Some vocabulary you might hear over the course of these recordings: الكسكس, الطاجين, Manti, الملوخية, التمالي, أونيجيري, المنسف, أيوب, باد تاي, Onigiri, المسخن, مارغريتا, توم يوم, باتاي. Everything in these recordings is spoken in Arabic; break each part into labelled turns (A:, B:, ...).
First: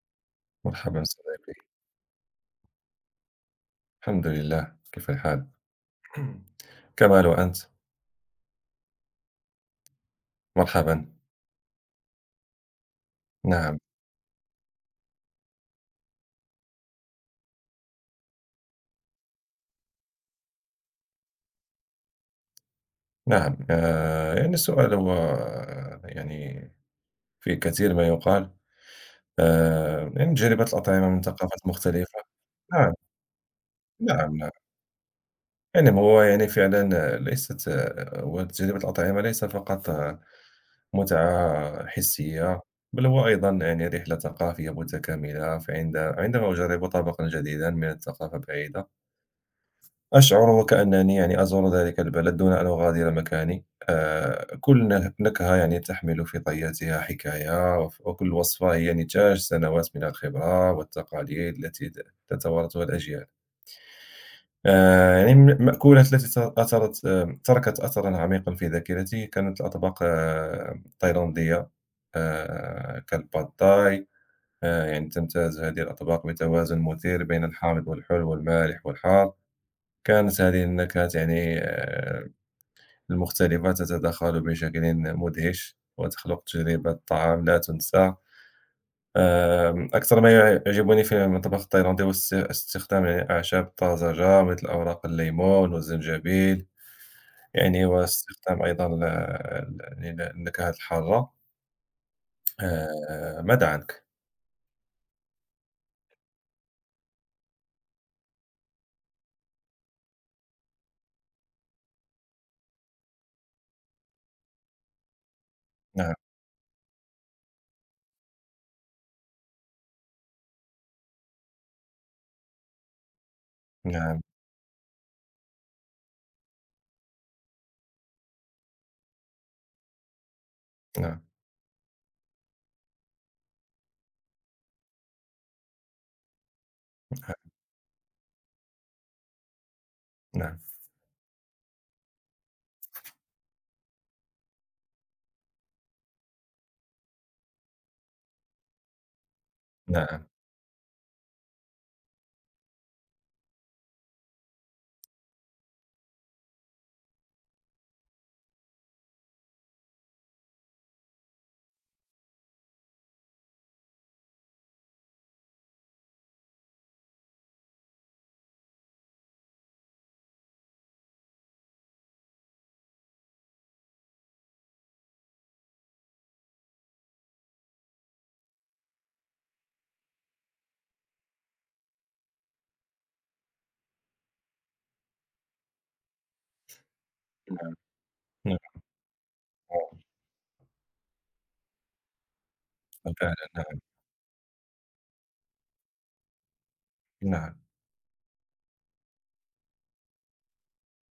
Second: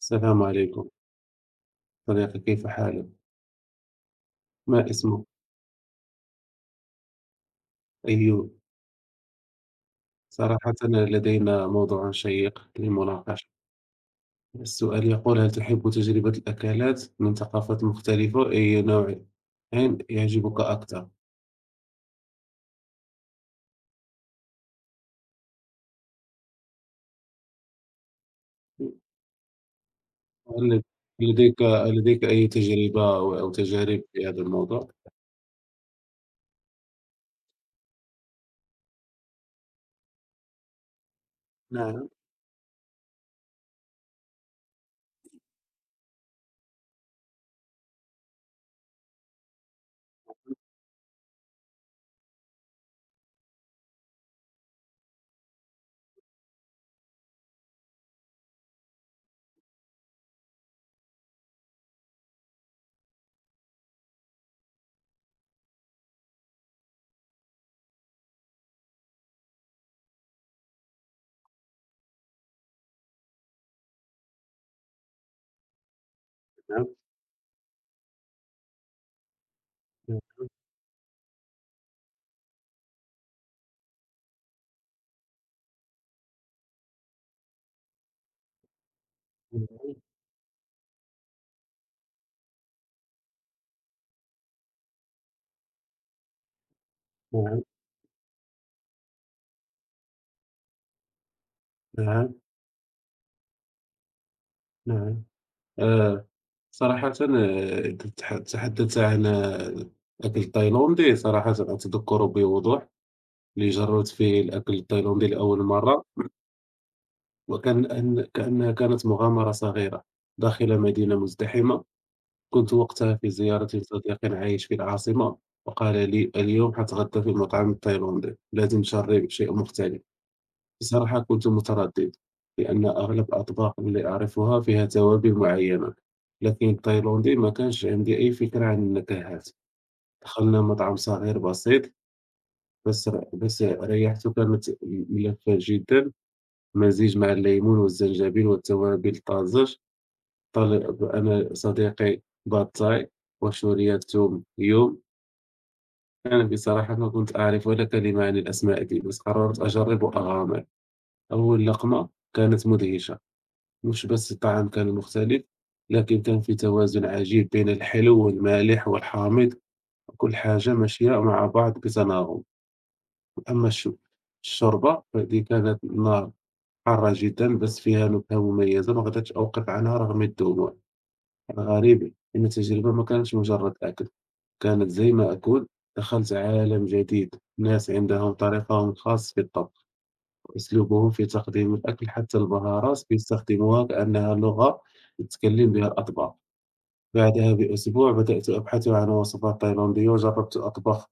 A: السلام عليكم
B: مرحبا صديقي.
A: صديقي. كيف حالك؟
B: الحمد لله،
A: ما
B: كيف
A: اسمك؟
B: الحال؟ كمال، وأنت؟
A: أيوب. صراحة
B: مرحبا.
A: لدينا موضوع شيق للمناقشة.
B: نعم.
A: السؤال يقول: هل تحب تجربة الأكلات من ثقافات مختلفة؟ أي نوع يعني يعجبك أكثر؟
B: نعم، السؤال هو في كثير ما يقال. تجربة
A: هل
B: الأطعمة من
A: لديك
B: ثقافات مختلفة.
A: لديك أي
B: نعم.
A: تجربة أو تجارب في
B: نعم
A: هذا
B: نعم
A: الموضوع؟
B: يعني هو يعني فعلا ليست وتجربة الأطعمة ليس فقط متعة
A: نعم
B: حسية، بل هو أيضا يعني رحلة ثقافية متكاملة. عندما أجرب طبقا جديدا من الثقافة بعيدة، أشعر وكأنني يعني أزور ذلك البلد دون أن أغادر مكاني. كل نكهة يعني تحمل في طياتها حكاية، وكل وصفة هي نتاج سنوات من الخبرة والتقاليد التي تتوارثها الأجيال. يعني المأكولات التي أثرت تركت أثرًا عميقًا في ذاكرتي كانت الأطباق التايلاندية، كالباد تاي. يعني تمتاز هذه الأطباق بتوازن
A: نعم
B: مثير بين الحامض والحلو والمالح والحار.
A: نعم
B: كانت هذه النكهات يعني المختلفة تتداخل بشكل مدهش، وتخلق تجربة طعام لا تُنسى. أكثر ما يعجبني في المطبخ التايلاندي هو استخدام يعني الأعشاب الطازجة مثل أوراق الليمون والزنجبيل،
A: نعم
B: يعني واستخدام أيضًا ال ال يعني النكهات الحارة.
A: نعم
B: ماذا عنك؟
A: نعم آه صراحة، تتحدث عن أكل تايلاندي. صراحة أتذكر بوضوح اللي جرّبت فيه الأكل التايلاندي لأول مرة،
B: نعم،
A: وكان أن كأنها كانت مغامرة صغيرة داخل مدينة مزدحمة. كنت وقتها في زيارة لصديق
B: نعم،
A: عايش في العاصمة، وقال لي: "اليوم حاتغدى في المطعم التايلاندي، لازم تجرّب شيء مختلف." بصراحة
B: نعم،
A: كنت متردد، لأن أغلب الأطباق اللي أعرفها فيها توابل معينة، لكن التايلاندي ما كانش عندي أي فكرة عن النكهات.
B: نعم،
A: دخلنا مطعم صغير بسيط، بس ريحته كانت ملفّة جدًا. مزيج مع الليمون والزنجبيل والتوابل الطازج.
B: نعم،
A: طلب أنا صديقي باتاي وشورية توم يوم. أنا بصراحة ما كنت أعرف ولا كلمة عن الأسماء دي، بس قررت أجرب وأغامر. أول لقمة كانت مدهشة، مش بس الطعم كان مختلف، لكن كان في توازن عجيب بين الحلو والمالح والحامض. كل حاجة ماشية مع بعض بتناغم. أما الش- الشوربة فدي كانت نار، حارة جدًا بس فيها نكهة مميزة ما قدرتش أوقف عنها رغم الدموع. الغريبة إن التجربة ما كانتش مجرد أكل، كانت زي ما أقول دخلت عالم جديد،
B: نعم،
A: ناس عندهم
B: نعم،
A: طريقهم الخاص في الطبخ
B: نعم،
A: وأسلوبهم في تقديم الأكل، حتى البهارات
B: فعلًا، نعم،
A: بيستخدموها كأنها لغة يتكلم بها الأطباق. بعدها
B: نعم،
A: بأسبوع بدأت أبحث عن وصفات تايلاندية وجربت أطبخ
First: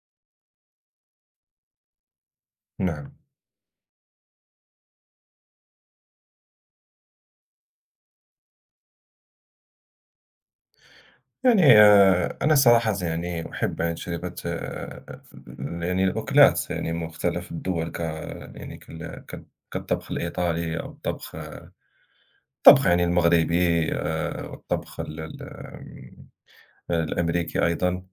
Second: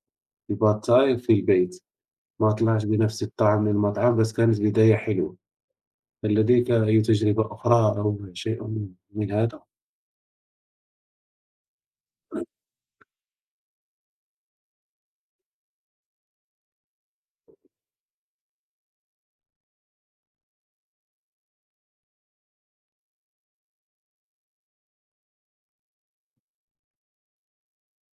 A: الباد تاي في البيت، ما طلعش
B: نعم.
A: بنفس الطعم من المطعم بس كانت بداية حلوة. هل لديك أي تجربة أخرى أو شيء من هذا؟
B: يعني أنا صراحة يعني أحب يعني تجربة يعني الأكلات يعني مختلف الدول، ك يعني كال- كال- كالطبخ الإيطالي، أو الطبخ يعني المغربي، والطبخ الأمريكي أيضا.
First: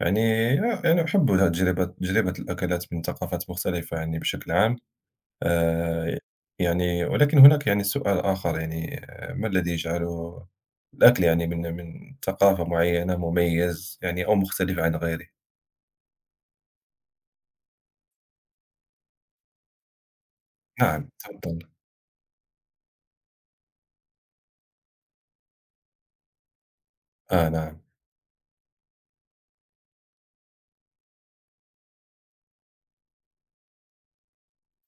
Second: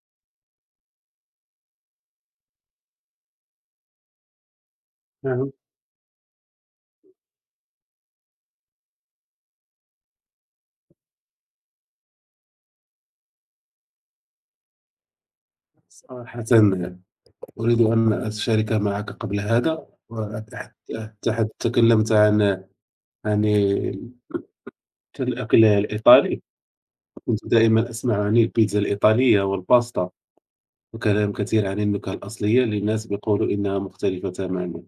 B: يعني يعني أحب تجربة الأكلات من ثقافات مختلفة يعني بشكل عام.
A: نعم،
B: آآ يعني ولكن هناك يعني سؤال آخر يعني، ما الذي يجعل الأكل يعني من ثقافة معيّنة مميز، يعني أو مختلف عن غيره؟
A: صراحةً أريد أن أتشارك معك قبل هذا، وأتح
B: نعم،
A: تح
B: تفضل.
A: تكلمت عن الأكل الإيطالي. كنت
B: آه، نعم،
A: دائمًا أسمع عن البيتزا الإيطالية والباستا، وكلام كثير عن النكهة الأصلية اللي الناس بيقولوا إنها مختلفة تمامًا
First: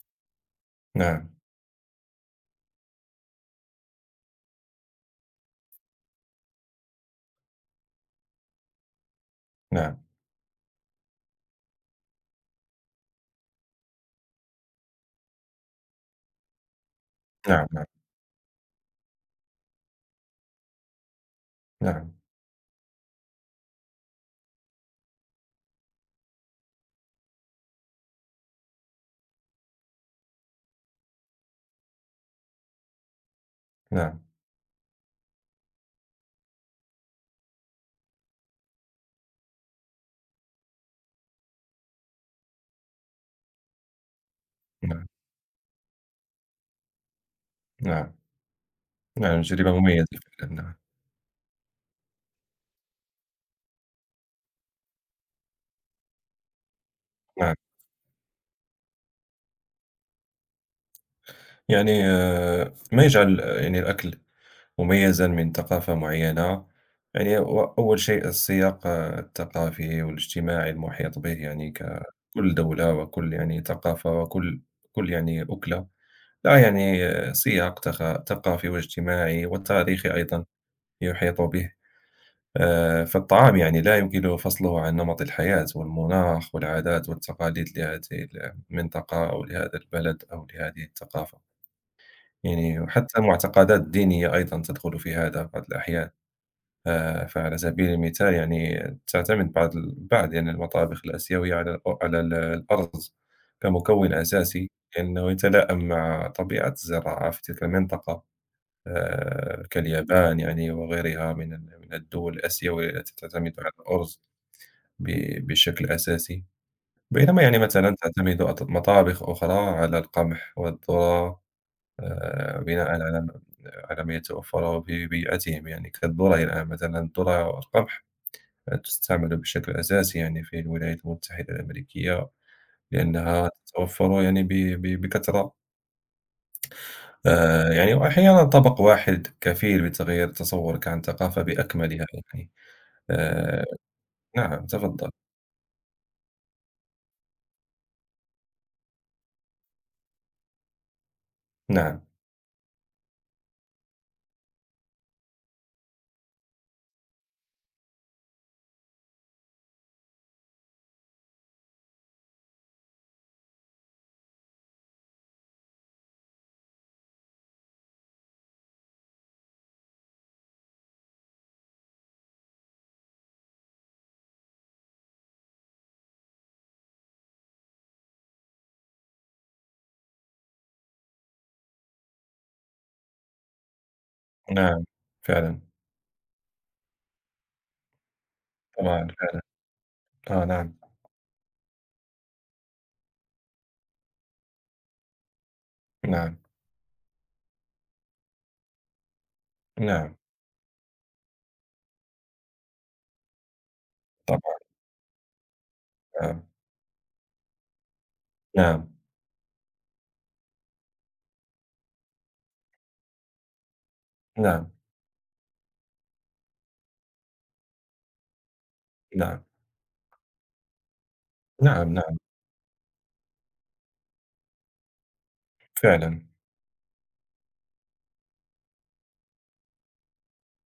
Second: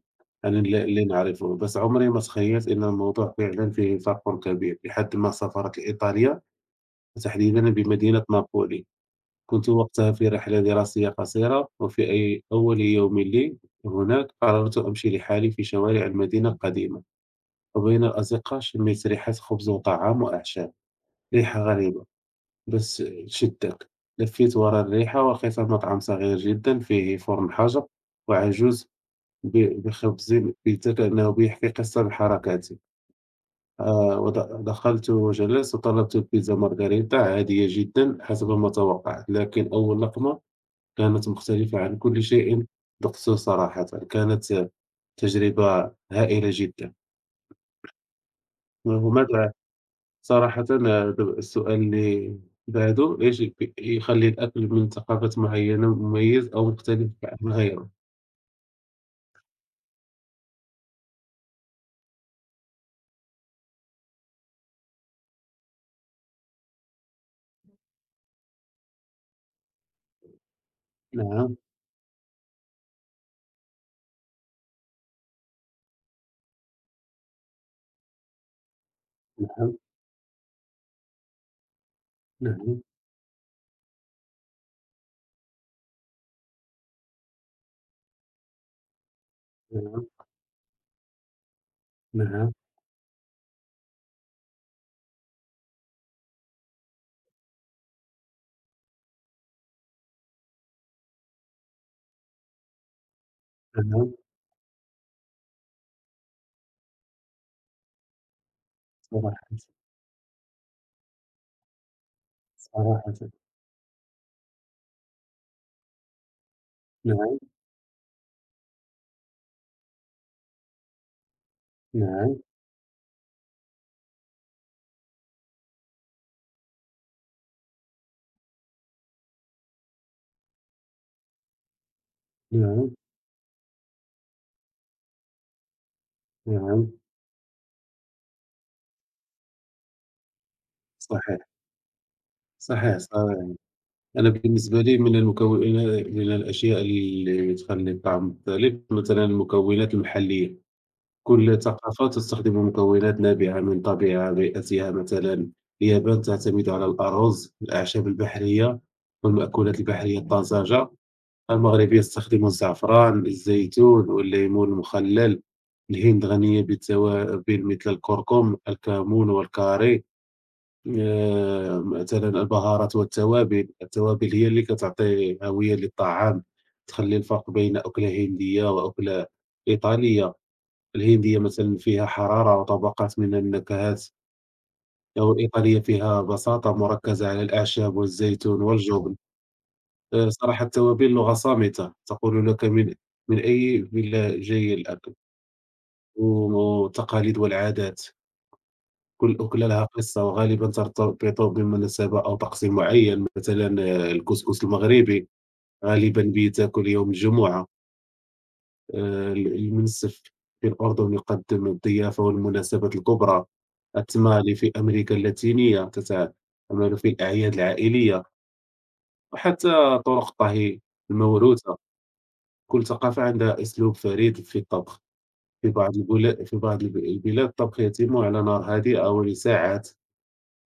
A: عن اللي
B: نعم،
A: نعرفه، بس عمري ما تخيلت إن الموضوع فعلًا فيه فرق كبير، لحد ما سافرت لإيطاليا وتحديدًا بمدينة نابولي. كنت
B: نعم،
A: وقتها في رحلة دراسية قصيرة، وفي أول يوم لي هناك قررت أمشي لحالي في شوارع المدينة القديمة،
B: نعم، نعم،
A: وبين الأزقة شميت ريحة خبز وطعام وأعشاب، ريحة غريبة
B: نعم،
A: بس شدك. لفيت ورا الريحة ولقيت مطعم صغير جدا فيه فرن حجر وعجوز بخبز بيتزا كأنه بيحكي قصة بحركاته.
B: نعم،
A: دخلت وجلست وطلبت بيتزا مارغريتا عادية جدا حسب ما توقعت، لكن أول لقمة كانت مختلفة عن كل شيء ذقته. صراحةً، كانت
B: نعم،
A: تجربة هائلة جدًا.
B: نعم، نعم،
A: وماذا
B: تجربة مميزة. فعلًا،
A: صراحةً،
B: نعم،
A: السؤال اللي بعده، إيش ب يخلّي الأكل من ثقافات معينة مميز أو مختلف عن
B: نعم.
A: غيره؟
B: يعني ما يجعل يعني الأكل مميزًا من ثقافة معيّنة، يعني و أول شيء السياق الثقافي والاجتماعي المحيط به.
A: نعم،
B: يعني كل دولة وكل يعني ثقافة، وكل يعني أكلة لها يعني سياق ثقافي واجتماعي
A: نعم،
B: والتاريخي أيضا يحيط به.
A: نعم،
B: فالطعام يعني لا يمكن فصله عن نمط الحياة والمناخ والعادات والتقاليد لهذه المنطقة أو لهذا
A: نعم،
B: البلد أو لهذه الثقافة.
A: نعم،
B: يعني حتى المعتقدات الدينية أيضا تدخل في هذا بعض الأحيان. فعلى سبيل المثال، يعني تعتمد بعض يعني المطابخ الآسيوية على الأ على ال الأرز كمكون
A: نعم،
B: أساسي، لأنه يتلائم مع طبيعة الزراعة في تلك المنطقة.
A: صراحةً،
B: كاليابان، يعني وغيرها من ال من الدول الآسيوية
A: صراحةً،
B: التي تعتمد على الأرز ب بشكل أساسي،
A: نعم،
B: بينما يعني مثلًا تعتمد مطابخ أخرى على القمح والذرة،
A: نعم،
B: بناءً على م على ما يتوفر في بيئتهم. يعني كالذرة، يعني مثلًا الذرة والقمح تُستعمل بشكل أساسي يعني في الولايات المتحدة الأمريكية،
A: نعم،
B: لأنها تتوفر يعني ب ب بكثرة.
A: نعم،
B: يعني وأحيانًا طبق واحد كفيل بتغيير تصورك عن
A: صحيح،
B: الثقافة بأكملها يعني.
A: صحيح، ص
B: آآ،
A: أنا
B: نعم،
A: بالنسبة لي،
B: تفضل،
A: من المكونات من الأشياء اللي تخلّي الطعم مختلف، مثلًا المكونات المحلية. كل
B: نعم،
A: ثقافة تستخدم مكونات نابعة من طبيعة بيئتها، مثلًا اليابان تعتمد على الأرز، الأعشاب البحرية والمأكولات البحرية الطازجة. المغرب يستخدم الزعفران، الزيتون والليمون المخلل. الهند غنية بالتوابل مثل الكركم، الكمون والكاري. مثلًا البهارات والتوابل، التوابل هي اللي كتعطي هوية للطعام، تخلّي الفرق بين أكلة هندية وأكلة إيطالية. الهندية مثلًا فيها حرارة وطبقات من النكهات،
B: نعم، فعلًا،
A: والإيطالية فيها بساطة مركزة على الأعشاب والزيتون
B: طبعًا،
A: والجبن.
B: فعلًا، آه،
A: صراحة
B: نعم،
A: التوابل لغة صامتة تقول لك من أي بلاد جاي الأكل،
B: نعم،
A: والتقاليد والعادات. كل وكل لها
B: نعم،
A: قصة، وغالبًا ترتبط بمناسبة أو طقس معيّن. مثلًا الكسكس
B: طبعًا،
A: المغربي غالبًا
B: نعم،
A: بيتاكل يوم الجمعة.
B: نعم،
A: ال المنسف في الأردن يقدّم الضيافة والمناسبات الكبرى. التمالي
B: نعم،
A: في أمريكا اللاتينية تتعمل في الأعياد العائلية.
B: نعم،
A: وحتى طرق الطهي الموروثة،
B: نعم، نعم،
A: كل ثقافة عندها أسلوب فريد في الطبخ.
B: فعلًا،
A: في بعض البلاد الطبخ يتم على نار هادئة ولساعات.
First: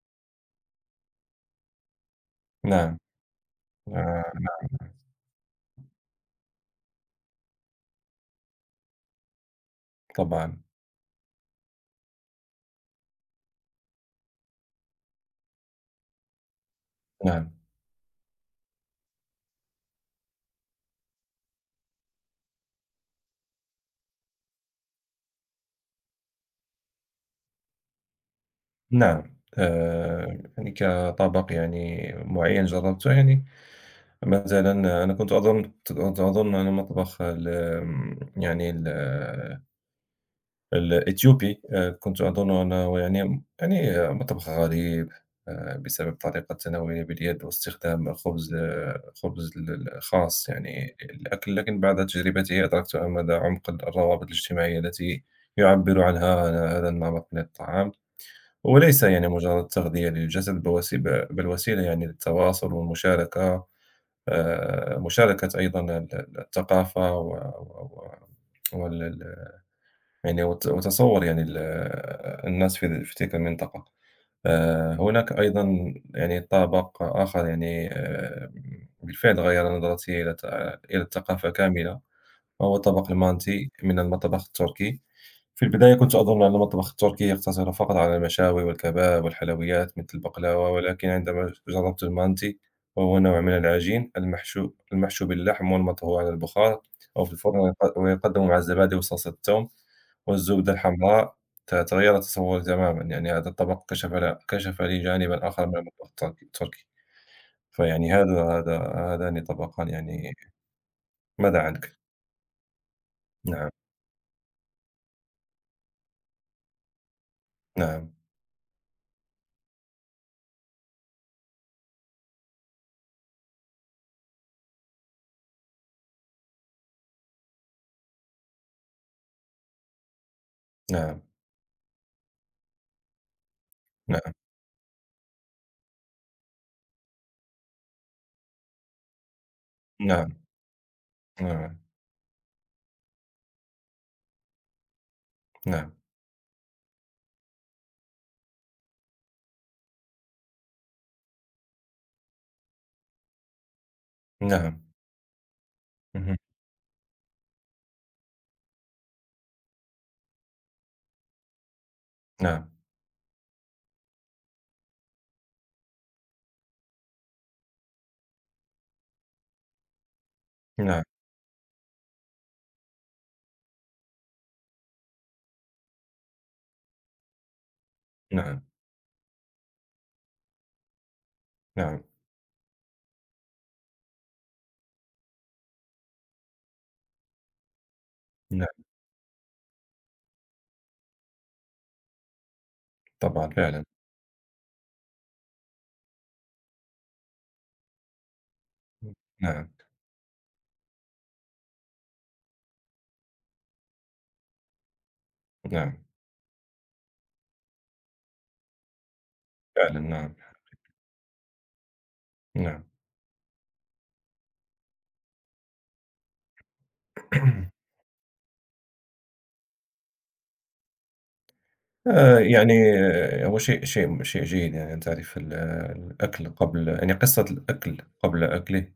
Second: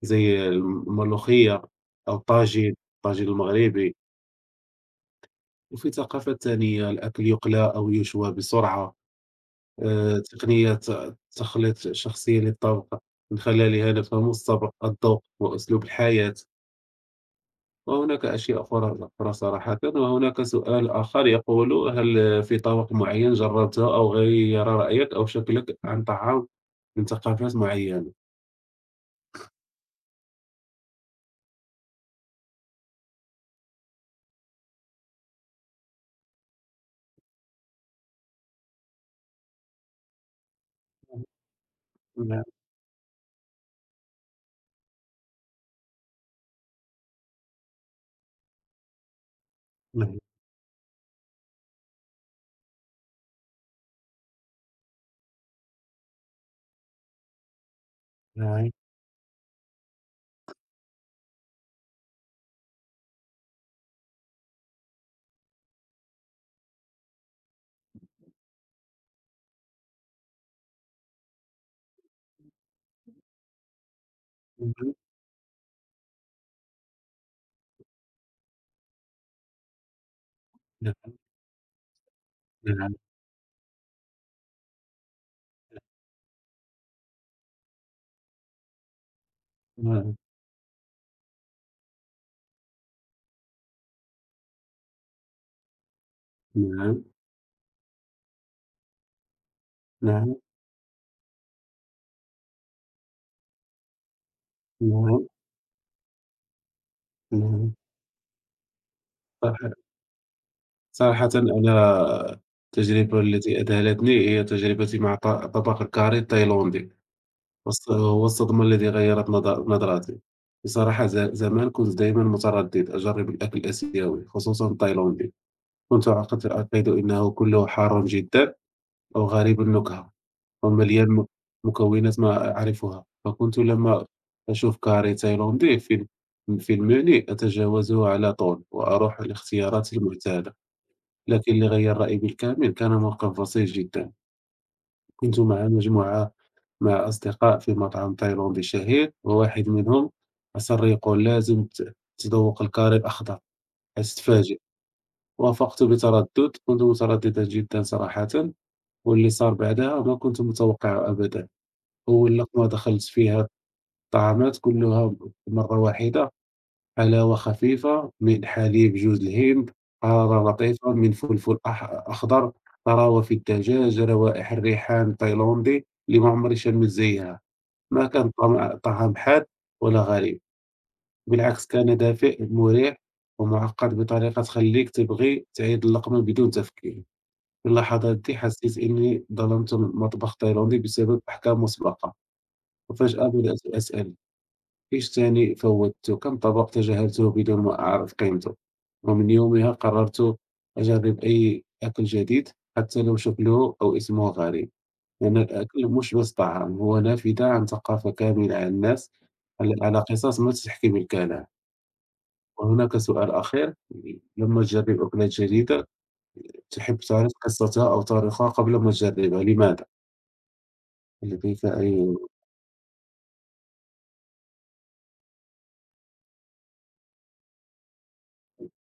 A: زي الملوخية أو الطاجين،
B: نعم،
A: الطاجين المغربي.
B: آآ، نعم،
A: وفي ثقافات تانية الأكل يُقلى أو يُشوى بسرعة.
B: طبعًا،
A: تقنية تخليط شخصية للطبق، من خلالها نفهم الصبر، الذوق وأسلوب الحياة.
B: نعم.
A: وهناك أشياء أخرى صراحةً. وهناك سؤال آخر يقول: "هل في طبق معين جربته أو غيّر رأيك أو شكلك عن طعام من ثقافات معينة؟"
B: نعم. يعني كطبق يعني معيّن جرّبته، يعني مثلًا أنا كنت أظن، كنت أظن أن مطبخ ال آمم، يعني ال الإثيوبي. كنت
A: نعم،
B: أظن أنه يعني يعني مطبخ غريب، بسبب طريقة تناوله باليد واستخدام خبز، خبز
A: نعم،
B: الخاص يعني للأكل. لكن بعد تجربته أدركت مدى عمق الروابط الاجتماعية التي يعبّر عنها هذا النمط من الطعام.
A: نعم،
B: وليس يعني مجرد تغذية للجسد، بل وسيلة يعني للتواصل والمشاركة، مشاركة أيضا الثقافة و- وال ال- يعني وتصور يعني الناس في تلك المنطقة. هناك أيضا يعني طابق آخر، يعني بالفعل غير نظرتي إلى
A: نعم،
B: إلى الثقافة كاملة، وهو
A: نعم،
B: الطبق المانتي من المطبخ التركي. في البداية كنت أظن أن المطبخ التركي يقتصر فقط على المشاوي والكباب والحلويات مثل
A: نعم،
B: البقلاوة، ولكن عندما جربت المانتي، وهو نوع من العجين المحشو باللحم والمطهو على البخار
A: نعم،
B: أو في الفرن، ويقدم مع الزبادي وصلصة الثوم
A: نعم.
B: والزبدة الحمراء، تغير تصوري تمامًا. يعني هذا الطبق كشف لي
A: نعم،
B: جانبًا آخر من المطبخ التركي.
A: نعم.
B: فيعني هذا هذان
A: صح
B: طبقان يعني.
A: صراحةً
B: ماذا عنك؟
A: أنا التجربة التي
B: نعم،
A: أذهلتني هي تجربتي مع طباخ الكاري التايلاندي،
B: نعم،
A: هو الصدمة الذي غيّرت نظرتي. بصراحة زمان كنت دايمًا متردد أجرّب الأكل الآسيوي، خصوصًا التايلاندي. كنت أعتقد أنه كله حار جدًا أو غريب النكهة ومليان
B: نعم،
A: مكونات ما أعرفها. فكنت لما
B: نعم،
A: أشوف كاري تايلاندي في المنيو أتجاوزه على طول وأروح للاختيارات
B: نعم،
A: المعتادة. لكن اللي
B: نعم،
A: غيّر رأيي بالكامل كان موقف بسيط جدًا. كنت مع
B: نعم،
A: مجموعة مع أصدقاء في مطعم تايلاندي شهير، وواحد منهم أصر يقول لازم تذوق الكاري الأخضر حستفاجئ.
B: نعم،
A: وافقت
B: اهم،
A: بتردد، كنت مترددا جدًا صراحةً، واللي صار بعدها ما كنت متوقعه أبدًا. أول لقمة
B: نعم،
A: دخلت فيها الطعامات كلها مرة واحدة: حلاوة خفيفة من حليب جوز الهند، حرارة لطيفة
B: نعم،
A: من فلفل أخضر، طراوة في الدجاج، روائح الريحان التايلاندي اللي ما عمري شمّيت زيها. ما كان
B: نعم،
A: طعام حاد ولا غريب، بالعكس كان
B: نعم،
A: دافئ مريح ومعقّد بطريقة تخلّيك تبغي تعيد اللقمة بدون تفكير. في اللحظات دي حسيت
B: نعم،
A: إني ظلمت المطبخ التايلاندي بسبب أحكام مسبقة، وفجأة
B: طبعًا،
A: بدأت
B: فعلًا،
A: أسأل. الثاني فوّتّه، كم طبق تجاهلته بدون ما أعرف قيمته. ومن
B: نعم،
A: يومها قررت أجرّب أي أكل جديد حتى لو شكله أو اسمه غريب، لأن الأكل
B: نعم،
A: مش بس طعام، هو نافذة عن ثقافة كاملة عن الناس، على
B: فعلًا،
A: على
B: نعم،
A: قصص ما تحكي بالكلام.
B: نعم.
A: وهناك سؤال أخير، لمّا تجرّب أكلات جديدة تحب تعرف قصتها أو تاريخها قبل ما تجرّبها، لماذا؟ لديك أي
B: آآ يعني هو شيء جيد، يعني أن تعرف الأكل قبل، يعني قصة الأكل قبل أكله.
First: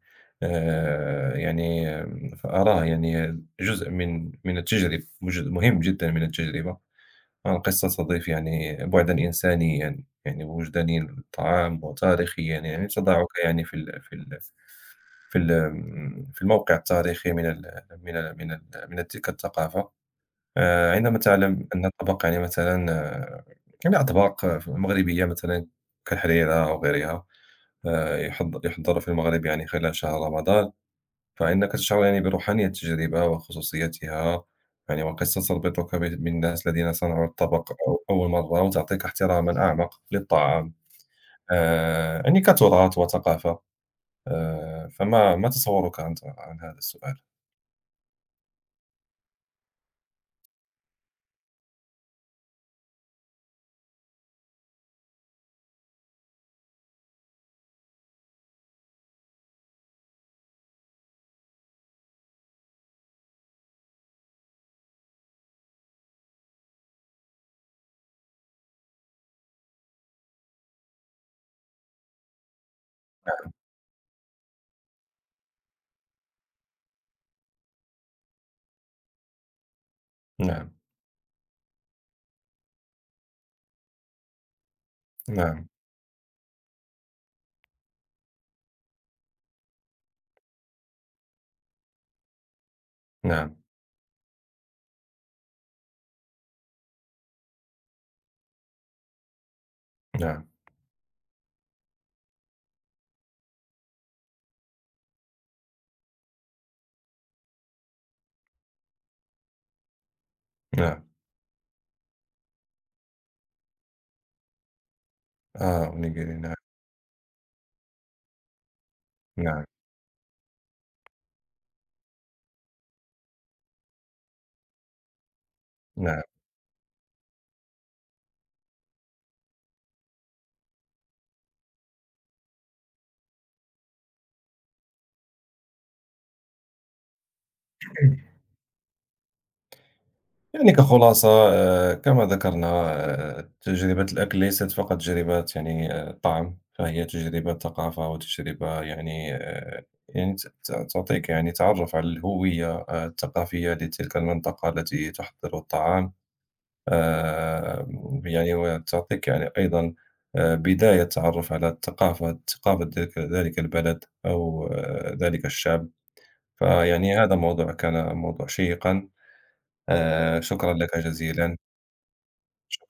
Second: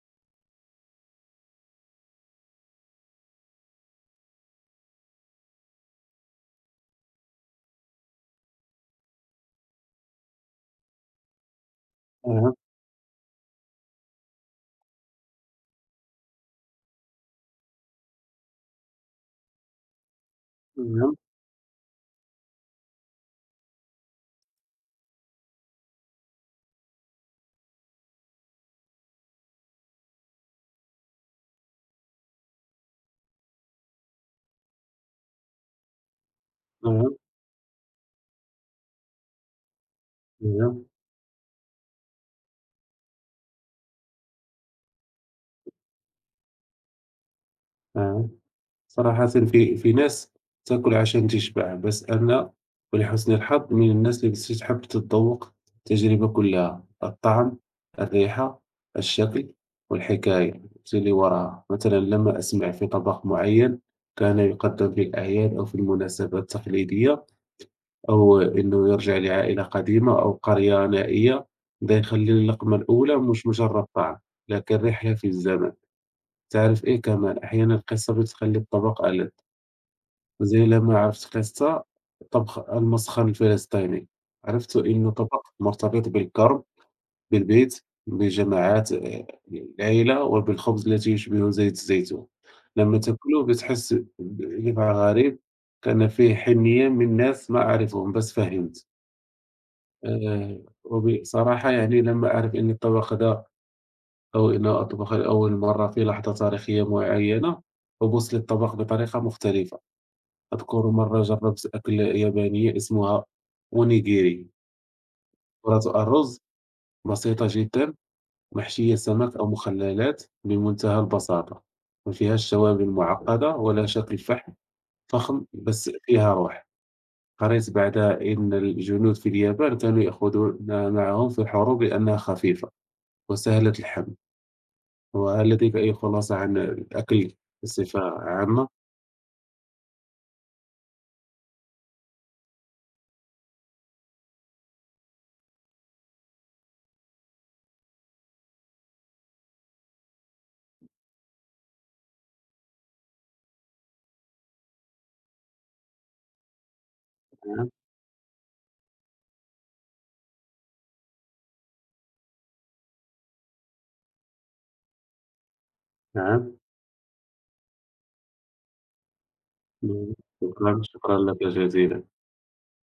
B: فأراه يعني جزء من التجربة، جزء مهم جدًا من التجربة. القصة تضيف يعني بُعدًا إنسانيًا، يعني وجدانيًا للطعام، وتاريخيًا،
A: أها،
B: يعني يعني تضعك يعني في ال في ال في ال في الموقع التاريخي من تلك الثقافة.
A: أها،
B: عندما تعلم أن طبق يعني مثلًا، يعني أطباق مغربية مثلًا كالحريرة أو غيرها، يُحضر في المغرب يعني خلال شهر رمضان، فإنك تشعر يعني بروحانية التجربة وخصوصيتها، يعني وقصة تربطك بالناس الذين
A: أها،
B: صنعوا الطبق أول مرة، وتعطيك احتراما أعمق للطعام،
A: أها،
B: يعني كتراث وثقافة. فما ما تصورك أنت عن هذا السؤال؟
A: أها. صراحةً في ناس تاكل عشان تشبع، بس أنا ولحسن الحظ من الناس اللي تحب تتذوق التجربة كلها: الطعم، الريحة، الشكل والحكاية اللي وراها. مثلًا لما أسمع في طبق معين كان يقدم في الأعياد أو في المناسبات التقليدية، أو إنه يرجع لعائلة قديمة أو قرية نائية، ده يخلي اللقمة الأولى مش مجرد طعم، لكن رحلة في الزمن. تعرف إيه كمان، أحيانًا القصة بتخلي الطبق ألذ. زي
B: نعم،
A: لمّا عرفت قِصّة طبخ المسخن الفلسطيني، عرفت إنه طبق
B: نعم،
A: مرتبط بالكرب، بالبيت، بجماعات العيلة وبالخبز التي يشبه زيت الزيتون. لمّا تاكله
B: نعم،
A: بتحس بطعم غريب كان فيه حنية من ناس ما أعرفهم بس فهمت.
B: نعم،
A: وبصراحة يعني لمّا أعرف إن الطبق ده أو إن أطبخه لأول مرة في لحظة تاريخية معينة، أبُص للطبق بطريقة مختلفة. أذكر
B: نعم.
A: مرة جربت أكلة يابانية اسمها أونيجيري،
B: آه،
A: كرة
B: أونيجيري،
A: الرز،
B: نعم.
A: بسيطة جدا، محشية سمك أو
B: نعم،
A: مخللات بمنتهى البساطة، ما فيهاش توابل معقدة ولا شكل فخم، بس فيها روح. قريت بعدها إن الجنود في اليابان كانوا يأخذونها معهم في الحروب لأنها خفيفة وسهلة الحمل. وهل لديك أي خلاصة عن الأكل بصفة
B: نعم.
A: عامة؟
B: يعني كخلاصة، كما ذكرنا، تجربة الأكل ليست فقط تجربة يعني طعم، فهي تجربة ثقافة وتجربة يعني، يعني ت ت تعطيك يعني تعرف على الهوية الثقافية لتلك المنطقة التي تحضر الطعام.
A: نعم
B: آآ، يعني وتعطيك يعني أيضًا بداية التعرف على الثقافة، ثقافة ذلك البلد، أو ذلك الشعب.
A: نعم،
B: فيعني هذا كان موضوع شيقًا. شكرًا
A: شكرا،
B: لك
A: شكرا لك
B: جزيلًا.
A: جزيلا.
B: شكرًا.